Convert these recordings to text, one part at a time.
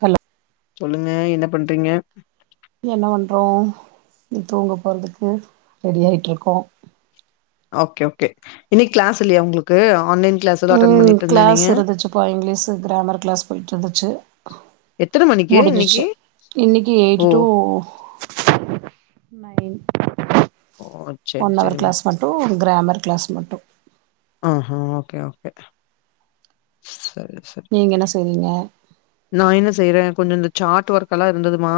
Hello சொல்லுங்க என்ன பண்றீங்க என்ன பண்றோ தூங்க போறதுக்கு ரெடி ஆயிட்ருக்கோ ஓகே ஓகே இன்னைக் கிளாஸ் இல்லயா ஒங்ளுக்கு ஆன்லைன் கிளாஸ் ஏதோ அட்டெண்ட் ம் பண்ணிட்டுருந்தேன் கிளாஸ் நீங்க? இருந்துச்சுப்பா இங்கிலீஷு கிராமர் கிளாஸ் போயிட்ருந்துச்சு எத்தன மணிக்கு முடிஞ்சுச்சு இன்னைக்கு? இன்னைக்கு ஓ! எயிட் டூ நைன் ஓ சரி ஒன் அவர் சரிம்மா. கிளாஸ் மட்டு கிராமர் க்ளாஸ் மட்டு ஆ ஹோ ஓகே ஓகே சரி சர் நீங்க என்ன செய்றீங்க நா என்ன செய்றே கொஞ்சோ இந்த சார்ட் ஒர்க்கலா இருந்ததுமா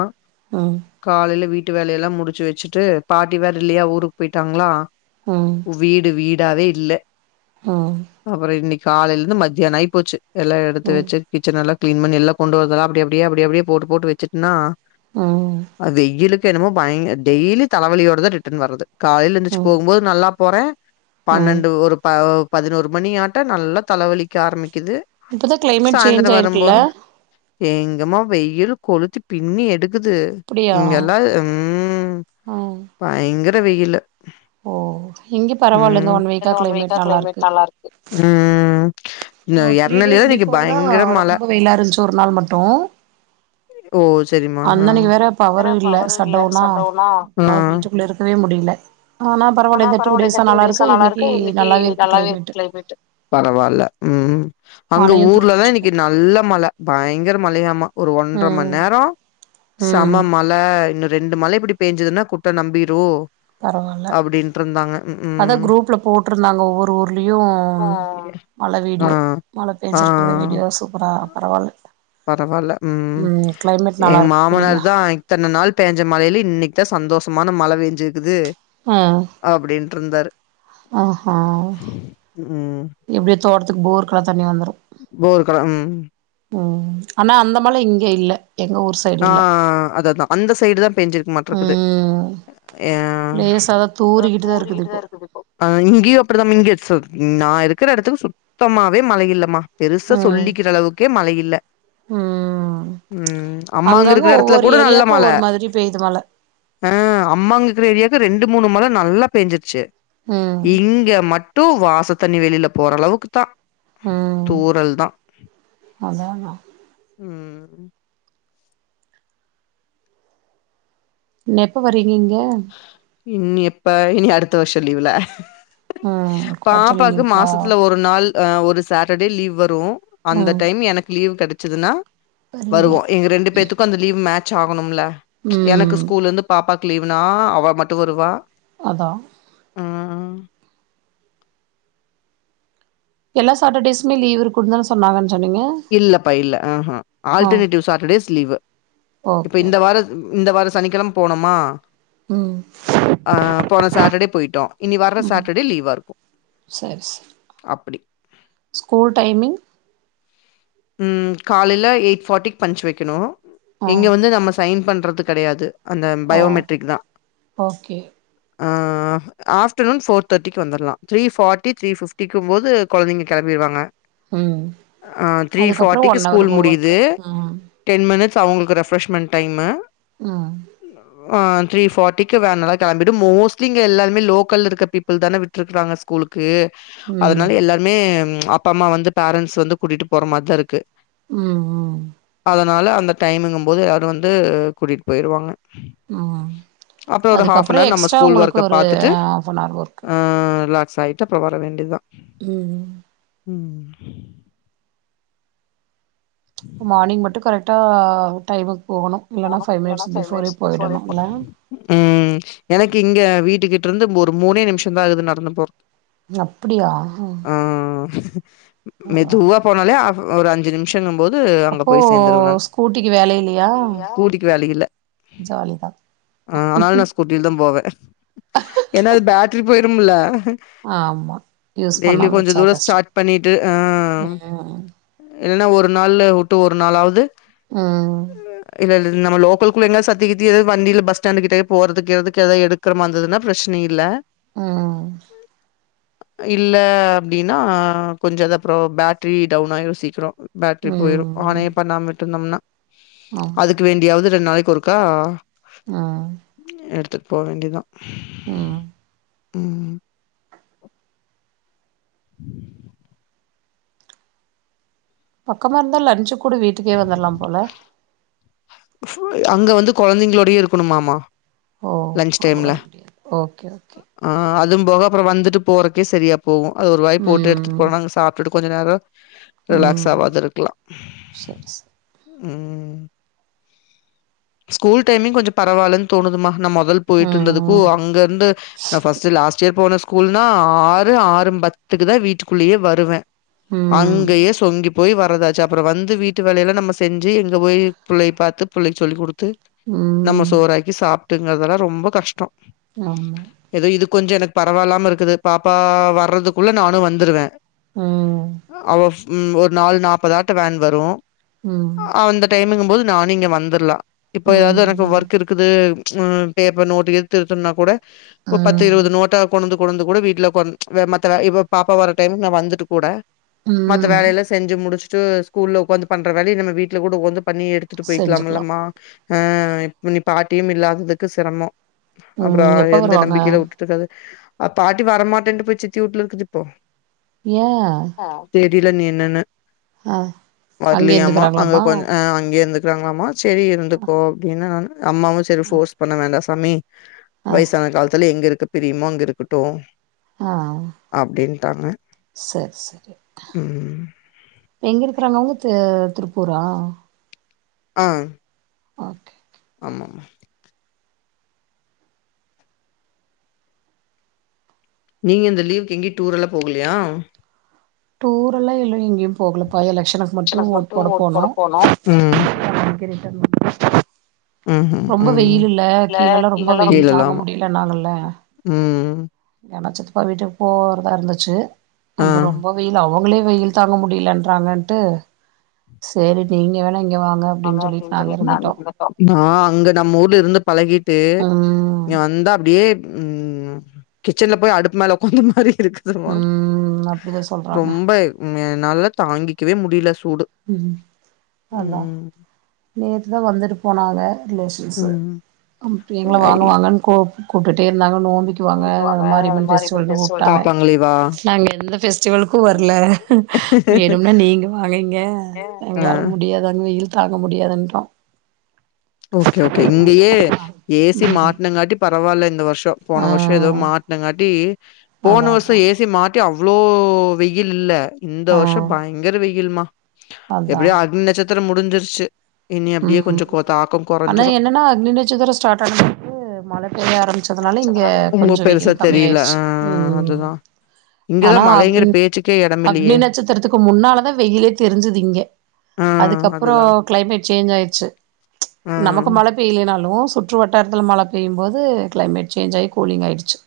அ காலைல வீட்டு வேலையெல்லா முடிச்சு வெச்சுட்டு பாட்டி வேற இல்லையா ஊருக்கு போயிட்டாங்களா ம் வீடு வீடாவே இல்ல ம் அப்பறோ இன்னிக் காலைல இருந்து மத்தியானோ ஆய் போச்சு எல்லா எடுத்து ம் வெச்சு கிச்சனல்லா க்ளீன் பண்ணி எல்லா கொண்டு வந்தத்லா அப்டி அப்டியே அப்டி அப்டியே போட்டு போட்டு வெச்சுட்னா அ அ வெய்யிலுக் என்னமோ பயங்க டெய்லி தலவலியோடதா ரிட்டன் வர்றது காலைல எந்துச்சு ம் போகும்போத் நல்லா போறே ம் பண்னெண்டு ஒரு ப ஒ பதினோரு மணி ஆட்ட நல்லா தலவலிக்க ஆரமிக்குது இப்பதா கிளைமேட் சேஞ்ச் சாய்ந்தரோ ஆயிருக்குல்ல வரம்போது எங்கமா வெயிலு கொளுத்தி பின்னி எடுக்குது அப்டியா இங்கெல்லா ம் ம் பயங்கர வெயிலு ஓ இங்க பரவால்ல இந்த ம் இங்கெலா ஒன் வீக்கா கிளைமேட் க்ளைமேட் நல்லாருக்கு ம் ஒரு த்ரீ எரநெல்லில டேஸ் இன்னைக்கு பிஃபோர்தா பயங்கர மழ. ரொம்ப வெயிலா இருந்ச்சு ஒரு நாள் மட்டு ஓ செரிமா ஆ இங்க வேற பவரு இல்ல சட்டவ்னா அப்பா ம் வீட்டுக்குள்ள இருக்கவே முடியல ஆனா பரவால்ல இந்த டூ டேஸா நல்லாருக்கு இன்னிக்கு நல்லாவே இருக்கு க்ளைமேட்டு பரவால்ல ம் அங்க மழையு ஊர்லதா தூறிட்ருக்கு இன்னிக்கி நா நல்ல மழ பயங்கர மழையாம ஒரு ஒன்ற ம் மண்நேரோ ம் சம மழ இல்ல இன்னு ரெண்டு மழ இப்புடி பேயஞ்சதுன்னா குட்ட நம்பீரு பரவால்ல அத்தா ம் குரூப்ல போட்ருந்தாங்க ஒவ்வொரு ஊர்லியு மழ ஆ வீடியோ மழ ஆ பேஞ்சுருக்கறத வீடியோ சூப்பரா பரவால்ல பரவால்ல ம் கிளைமேட் நல்லா எங்க இருக்கு கூலிங்கா மாமனார்தா இத்தனனாள் பேஞ்ச மழைல இன்னிக்தா சந்தோஷமான மழ பேஞ்சிருக்குது ஆ அப்டின்ட்ருந்தாரு ஆஹா ம் எப்டியோ தோட்டத்துக்கு போருக்கெல்லா தண்ணி வந்துரு போருக்கெலா ம் ம் ஆனா அந்த மழ இங்க இல்ல எங்க ஊர் சை ஆ அதுதா அந்த சைடுதா பேஞ்சிருக்குமாட்ருக்குது ம் ஏ லேசாதா அத்தா தூறிக்கிட்டு தா இருக்குது இப்போ தூறிக்குட்டேருக்குது அ இங்கேயு அப்படித்தா மின்கியடிச்சல் நா இருக்கற எடத்துக்கு சுத்தமாவே மழ இல்லமா பெருசா ம் சொல்லிக்கிற அளவுக்கே மழ இல்ல ம் ம் அம்மாங்க அங்கங்க இருக்குற ஒவ்வொரு எடத்துலகூட நல்ல ஏரியாக்கு மழ ஒவ்வொரு மாதிரி பெய்யுது மழ ஆ அம்மாங்க இருக்கிற ஏரியாக்கு ரெண்டு மூணு மழ நல்லா பேஞ்சிருச்சு ம் இங்க மட்டு வாச தண்ணி வெளில போற அளவுக்குதா ம் தூறல்தா அதானா ம் எப்ப வரீங்க இங்க இனி எப்ப இனி அடுத்த வர்ஷோ லீவ்ல ம் குவார்டர்லி பாப்பாக்கு லீவுக்கா மாசத்துல ஒரு நாள் அ ஒரு சாட்டர்டே லீவ் வரு அந்த ம் டைம் எனக்கு லீவ் கெடச்சதுன்னா வருவீங்க வருவோ எங்க ரெண்டு பேத்துக்கு அந்த லீவ் மேட்ச் ஆகணுமுல எனக்கு ம் ஸ்கூல்ல இருந்து பாப்பாக்கு லீவ் அப்புன்னா அவமட்டு வருவா அதா ம் எல்லா சட்டர்டேஸ்மே லீவு இருக்குன்னு சொன்னாங்கன்ன சொன்னீங்க இல்லப்பா இல்ல ஆஹா ஆ ஆல்டர்னேட்டிவ் சாட்டர்டேஸ் லீவ் இப்ப ஓகே ஓகே இந்த வாரோ இந்த வாரோ சனிக்கெழமை போனமா ம் அ போன சாட்டர்டே போயிட்டோ இனி வர்ற சாட்டர்டே லீவா இருக்கு சரி சரி அப்டி ஸ்கூல் டைமிங் உம் காலையில எயிட் ஃபாட்டிக்கு பஞ்ச் வைக்கணு ஆ இங்க வந்து நம்ம சைன் பண்றது கெடையாது அந்த ஓ பயோமெட்ரிக் தா ஓகே ஆஃப்டர் நூன் ஃபோர் தேர்டிக்கு வந்துரலா தரீ ஃபார்டி த்ரீ ஃபிப்டிக்கும் போது கொழந்தைங்க கிளம்பிடுவாங்க உம் அதுக்கப்புறோ ஒன் ஹவர் ஸ்கூல் உ ஒர்க் முடியுது டென் மினிட்ஸ் அவங்களுக்கு ரெஃப்ரஷ்மென் டைமுஅ ம் த்ரீ ஃபார்டி க்க வேன்ல கிளம்பிட்டு மோஸ்ட்லி இங்க எல்லாருமே லோக்கல் இருக்க பீப்பிள் தான விட்ருக்காங்க ஸ்கூலுக் க்கு ம் அதனால எல்லாமே அப்ப அம்மா வந்து பேரண்ட்ஸ் வந்து கூட்டிட்டு போற மாதிரிதா இருக்கு உம் உம் அதனால அந்த டைமிங்கும் போது யாரும் வந்து கூட்டிகிட்டு போயிடுவாங்க ஆ அப்றோ ஒரு ஆஃநவர் நம்ம ஸ்கூல் ஒர்க ஒரு பாத்தட்டு ஹாஃபன் ஹவர் ஒர்க்கு ஆ ரிலாக்ஸ் ஆய கிட்டத்த வர வேண்டியது உம் உம் மார்னிங் மட்டு கரெக்டாக டைமுக்கு போகணூ இல்லைனா போணும். ஃபைவ் மினிட்ஸ் பிஃபோரே போயிடணூ இல்ல உம் எனக்கு இங்க வீட்டுக்கிட்ட இருந்து ஒரு மூனே நிமிஷம் தா ஆகுது நடந்து போற அப்டியா ஆ மெது பரவால்ல போனாலே அப்ப ஒரு அஞ்சு நிமிஷங்கம் போது அங்க போய் சேந்துருவே நா ஊட்டிக்கு வேலை இல்லயா ஊட்டிக்கு வேலை இல்ல ஆ அதனால நா ஸ்கூ இல் தா போவே ஏன்னா அது பேட்ரி போயிருமில்ல ஆமா யூஸ் டெய்லி பண்ணாம கொஞ்ச வச்சா தூரோ கஷ்டோ ஸ்டார்ட் பண்ணிட்டு ஆ ம் இல்ல ஒரு நாள்ல் விட்டு ஒரு நாளாவுது உம் இல்ல இல்ல நம்ம லோக்கல் குள்ள எங்க சத்தி கித்தி ஏதது வண்டியில பஸ்டாண்டு கிட்டயே போறதுக்கு எதுக்கு எடு க்கிரமா வந்ததுன்னா பிரச்சன இல்ல ஆ இல்ல அப்டின்னா கொஞ்சது அப்றோ பேட்ரி டவுன் ஆயிரும் சீக்கரோ பேட்டரி போயிரும் ம் ஆனே பண்ணாம விட் இருந்தோம்னா ஆமா அதுக்கு வேண்டியாவது ரெண்டு நாளைக்கு ஒருக்கா ம் எடுத்துட்டு போ வேண்டியதா ம் உம் [inaudible] பக்கமா இருந்தா லன்ஞ்சு கூட வீட்டுக்கே வந்துரலாம் போல அங்க வந்து கொழந்தைங்களோடயே இருக்கணுமாமா ஓ லஞ்ச் அப்ப டைம்ல வர முடியாது ஓகே ஓகே ஆ அதும் போக அப்றம் வந்துட்டு போறக்கே சரியா போகு அது ஒரு வாய் போட்டு எடுத்துட்டு ம் போனா அங்க சாப்ட்டுட்டு கொஞ்ச நேரோ ரிலாக்ஸ் ம் ஆவாது இருக்கலா சரி சரி உம் ஸ்கூல் டைமிங் கொஞ்சம் பரவால்லன்னு தோணுதுமா நா மொதல் போயிட்டு இருந்ததுக்கும் ம் அங்க இருந்து நான் ஃபர்ஸ்ட்டு லாஸ்ட் இயர் போன ஸ்கூல்ன்னா ஆறு ஆறு பத்துக்கு தா வீட்டுக்குள்ளயே வருவே ம் அங்கயே சொங்கிப் போய் வர்றதாச்சு அப்பற வந்து வீட்டு வேலையெல்லா நம்ம செஞ்சு எங்க போய் புள்ளைய பாத்து புள்ளக்கி சொல்லிக் குடுத்து ம் நம்ம சோறக்கி சாப்ட்டுங்கறதெல்லா ரொம்ப கஷ்டொ ஆமா ஏதோ இது கொஞ்ச எனக்கு பரவால்லாம இருக்குது பாப்பா வர்றதுக்குள்ள நானு வந்துருவே ம் அவ ஒரு நாலு நாப்பதாட்ட வேன் வரு ம் அந்த டைமிங்கும் போது நானு இங்க வந்துர்லா இப்ப ஏதா எனக்கு ம் ஒர்க் கிருக்குது ஆ பேப்பர் நோட்டு எது திருத்தனுன்னா கூட பத்து ம் இருவது நோட்டா கொண்டுந்து கொனுந்து கூட வீட்ல கொந்து மத்த இப்ப பாப்பா வர டைமுக்கு நா வந்துட்டு கூட மத்த ம் வேல எல்லா செஞ்சு முடுச்சுட்டு ஸ்கூல்ல உக்காந்து பண்ற வேலைய நம்ம வீட்டுல கூட ஓந்து பண்ணி எடுத்து த்துட்டு செஞ்சுக்கலாம் போயிக்கலாம்மில்லாம்மா ஆ இப்ப நீ பாட்டியு இல்லாததுக்கு சிரமம் அப்பற ம் எப்ப எந்த வருவாங்க நம்பிக்கையில உட்டுட்டு றது அ பாட்டி வரமாட்டேன்ட்டு போய் சித்தி ஊட்ல இருக்குது இப்போ ஏ தெரியல நீ என்னன்னு அங்கயே வரலயாமா அங்க இருந்துக்கிறாங்களாமா கொஞ்ச ஆ அங்கே இருந்துக்கிறாங்களாமா சரி இருந்துக்கோ அப்டின்ன நானு அம்மாவும் சரி ஃபோர்ஸ் பண்ண வேண்டா சாமி ஆ வயசான காலத்துல எங்க இருக்க பிரியமோ அங்க இருக்கட்டு ஆ அப்டின்ட்டாங்க சரி சரி ம் எங்க இருக்குறாங்க அவங்க திருப்பூரா ஆ ஓக்கே ஓகே ஆமா மா நீங்க இந்த லீவ்க்கு எங்கயி டூர் எல்லா போகலையா டூர் எல்லா இல்ல எங்கயும் போகலப்பா எலக்ஷனுக்கு மட்டு ஓட் போட போனோ [inaudible] ரிட்டன் ம்ஹூம் ரொம்ப ம் வெயில் இல்ல கீழலெலா ரொம்ப வெயில் கீழலா தாங்க ஆமா முடியல னாங்கள்ல ம் ஏனா சித்தப்பா வீட்டுக்கு போறதா இருந்துச்சு ஆ அப்ப ரொம்ப வெயில் அவங்களே வெயில் தாங்க முடியலன்றாங்கன்ட்டு சரி நீங்க வேணா இங்க வாங்க அப்டின்னு சொல்லிட்டு நாங்க ருந்துட்டோ வா அங்க நம்ம ஊர்ல இருந்து பழகிட்டு ம் இங்க வந்தா அப்டியே உம் கிச்சன்ல போய் அடுப்பு மேல உக்காந்த மாரி இருக்கு திருமா ம் அப்டிதா சொல்றாங்க ரொம்ப நல்ல தாங்கிக்கவே முடியல சூடு ம் அதா ம் நேத்து தா வந்துட்டு போனாக ரிலேஷன்ஸு ம் அப்ர எங்கள வாங்க வாங்கன்னு கூ கூட்டிட்டே இருந்தாங்க நோம்பிக்கு வாங்க குளிக்குவாங்க அது மாரியம்மன் ஃபெஸ்டிவல்னு ஃபெஸ்டிவல் கூப்ட்டாங்க பாப்பாங்களேவா நாங்க எந்த ஃபெஸ்டிவலுக்கு வர்ல வேணும்னா நீங்க வாங்க இங்க ஆ முடியாதங் வெயில் தாங்க முடியாதுன்றா ஓகே ஓகே இங்கயே ஏ சி ம் மாட்டினங்காட்டி பரவால்ல இந்த வருஷொ ஆ போன வருஷொ ஏதோ மா ங்காட்டி அதா போன அதா வருஷம் ஏ சி மாட்டி அவ்ளோ வெயில் இல்ல இந்த ஆ வருஷொ பயங்கர வெயில்மா அதா எப்டியோ அக்னி நட்சத்திரம் முடிஞ்சிருச்சு இனி அப்டியே கொஞ்ச ம் கொ தாக்கம் ஆனா கொறஞ்சிரும். என்னன்னா அக்னிநச்சத்தர ஸ்டாட் ஆனதுக்கு மழ பெய்ய ஆரம்பிச்ச அதுனால இங்க ஆரம்பிச்சதுனால உங்க கொஞ்ச பெருசா வெயில் தெரியல. கம்மியாயிருச்சு ஆ ம் அதுதான். இங்க ஆனா தான் மழைங்கிற அக்னின் பேச்சுக்கே இடமில்லையே! அக்னி நட்சத்திரத்துக்கு முன்னாலதா வெயிலே தெரிஞ்சுது இங்க ஆ அதுக்கப்பறோ அதுதான். க்ளைமேட் சேஞ்ச் ஆயிருச்சு நமக்கு ம். மழப் பெய்லனாலு சுற்று வட்டாரத்துல மழ பெய்யும்போது க்ளைமேட் சேஞ்ச் ஆகி கூலிங் ஆயிடுச்சு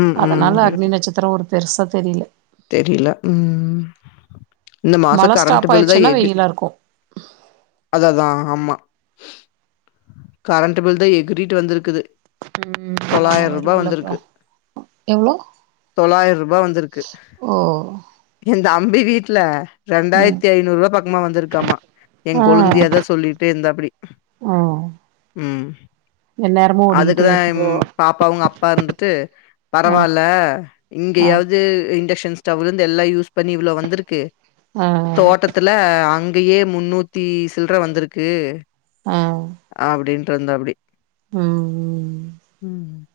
ம். ம். அதுனால இருக்கு. அக்னி நட்சத்திரோ ஒரு பெருசா தெரியல தெரியல ம் ம் இந்த மாச மழ ஸ்டாப் கரண்ட்டு பில் தா ஆயிடுச்சுன்னா எகு வெயிலா இருக்கு அத தா ஆமா கரண்ட்டு பில் தா எகுறிட்டு வந்துருக்குது ம் ஆமா தொளாயிர் ரூபா வருல்ல அப்றோ வந்துருக்கு எவ்ளோ தொளாயிர் ரூபா வந்துருக்கு ஓ எ தம்பி வீட்ல ம் ரெண்டாயிர்த்தி ஐநூறு ரூவா பக்கமா வந்துருக்காம்மா ஏ ஆ கொளுந்தியாதா சொல்லிட்டே இருந்தாப்புடி ஆ ம் எந்நேரமு ஓடிக்கிட்டே அதுக்குதா இம் இருக்குதோ பாப்பா அவுங்க அப்பா இருந்துட்டு ஆ பரவால்ல ஆ இங்கயாவது இங் இன்டக்சன் ஸ்டவ் இருந்து எல்லா யூஸ் பண்ணி இவ்ளோ வந்துருக்கு ஆ தோட்டத் த்துல அங்கயே முன்னூத்தி சில்ற வந்துருக்கு ஆ அப்டின்று வந்தாப்புடி ம் ம் ம் ம்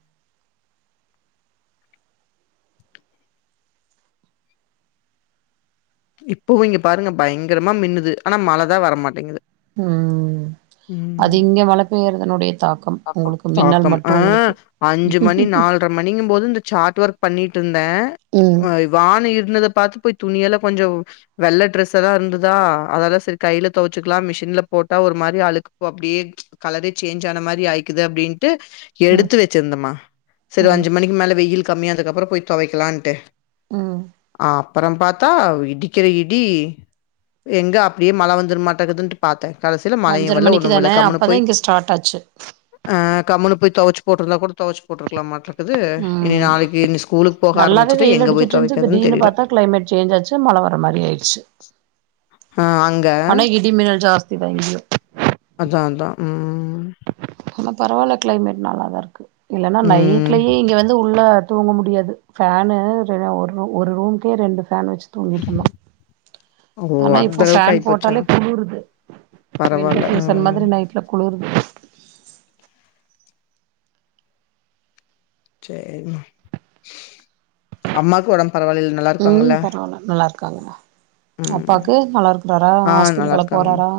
இப்பவு இங்க பாருங்க பயங்கரமா மின்னுது ஆனா மழதா வரமாட்டேங்கிது ம் ம் அது இங்க மழ பெய்யறதனுடைய தாக்கம் உங்களுக்கு மின்னல் மட்டு உங்களுக்கு ஒன்ற மணிக்கும் போது இந்த சார்ட் ஒர்க் பண்ணிட்ருந்தே ம் வ வான இருண்டத பாத்து போய் துணியெல்லா கொஞ்ச வெள்ள ட்ரெஸ்ஸல்லா இருந்துதா அதல்லா செரி கையில தொவச்சுக்கலா மிஷின்ல போட்டா ஒரு மாரி அழுக்கு போ அப்டியே கலரே சேஞ் ஆன மாரி ஆயிக்குது அப்டின் ட்டு ம் எடுத்து வச்சுருந்தம்மா செரி ம் அஞ்சு மணிக்கு மேல வெயில் கம்மியானதுக்கு அப்பறோ போய் தொவைக்கலான்ட்டு ம் அப்பறம் பாத் த்தா இடிக்கிற இடி எங்க அப்டியே மழ வந்துரு மாட்டேங்குதுன்ட்டு பாத்தே கடைசியில மழையு அஞ்சர வல்ல மணிக்கு ஒண்ணும் தான வல்ல கம்முனு அப்பதா போய் இங்க ஸ்டார்ட் ஆச்சு ஆ கம்னு போய் தொவச்சு போட்ருந்தா கூட தொவச்சு போட்ருக்கலாம் மாட்ருக் க்குது இனி ம் நாளைக்கி இனி ஸ்கூலுக்கு போக நல்லாவே ஆரமிச்சுட்டு வெயில் எங்க போய் அடிச்சிட்டு இருந்துச்சு தொவைக்கறதுன்னு திடீர்னு தெரியல பாத்தா கிளைமேட் சேஞ்ச் ஆச்சு மழ வர்ற மாரி ஆய்டுச்சு ஆ அங் ஆனா இடி மின்னல் ஜாஸ்தி தா இங்கயும் அதா அதா ம் ம் ஆனா பரவா இல்ல க்ளைமேட் நல்லா தா இருக்கு இல்லன்னா நைட் ம் ட்லயே இங்க வந்து உள்ள தூங்க முடியாது ஃபேன்னு சரியா ஒடனு ஒரு ரூம்கே ரெண்டு ஃபேன் வச்சு தூங்கிட்ருந்தோ ஓ ஆனா அந்த இப்போ அளவுக்கு ஃபேன் ஆயிப்போச்சா போட்டாலே குளுவுருது பரவால்ல வின்டர் சீசன் ம் மாதிரி நைட்ல குளுவுருது சேரி ம் அம்மாக்கு ஒடம்பு பரவாலேல்ல ம் பரவால்ல நல்லா இருக்காங்க ம் அப்பாக்கு நல்லாருக் இருக்குறாரா ஆ நல்லா ஹாஸ்பிட்டல்கலா இருக்காங்க போறாரா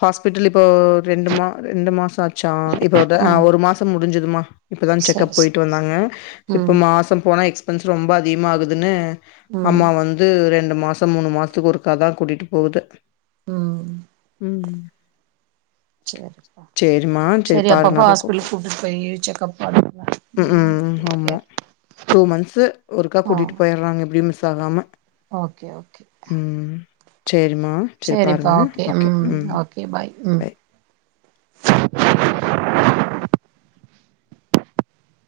ஹாஸ்பிட்டல் இப்போ ரெண்டு மா ரெண்டு மாசோ ஆச்சா இதோட அ ம் ஒரு மாசம் முடிஞ்சுதும்மா இப்பதா செக்அப் சரி சரி போயிட்டு வந்தாங்க இப்ப ம் மாசம் போனா எக்ஸ் பன்ஸ் ரொம்ப அதிகமா ஆகுதுன்னு ம் அம்மா வந்து ரெண்டு மாசம் மூணு மாச த்துக்கு ஒருக்காதா கூட்டிட்டு போவுது ம் ம் சேரிப்பா சேரிம்மா சேரி பாருங்க அப்பப்ப அப்ப ஹாஸ்பிட்டலு கூப்ப கூப்ட்டுட் போயி செக்கப் பண்ணுங்க ம் ம் ம் டேக் ஆமா கேர் டூ மந்த்சு ஒருக்கா ஆ கூட்டிட்டு போயிடுறாங்க எப்டியும் மிஸ் ஆகாம ஓகே ஓகே ம் சேரிமா சேரிப்பா ஓகே ம் ஓகே பாய் ம் பை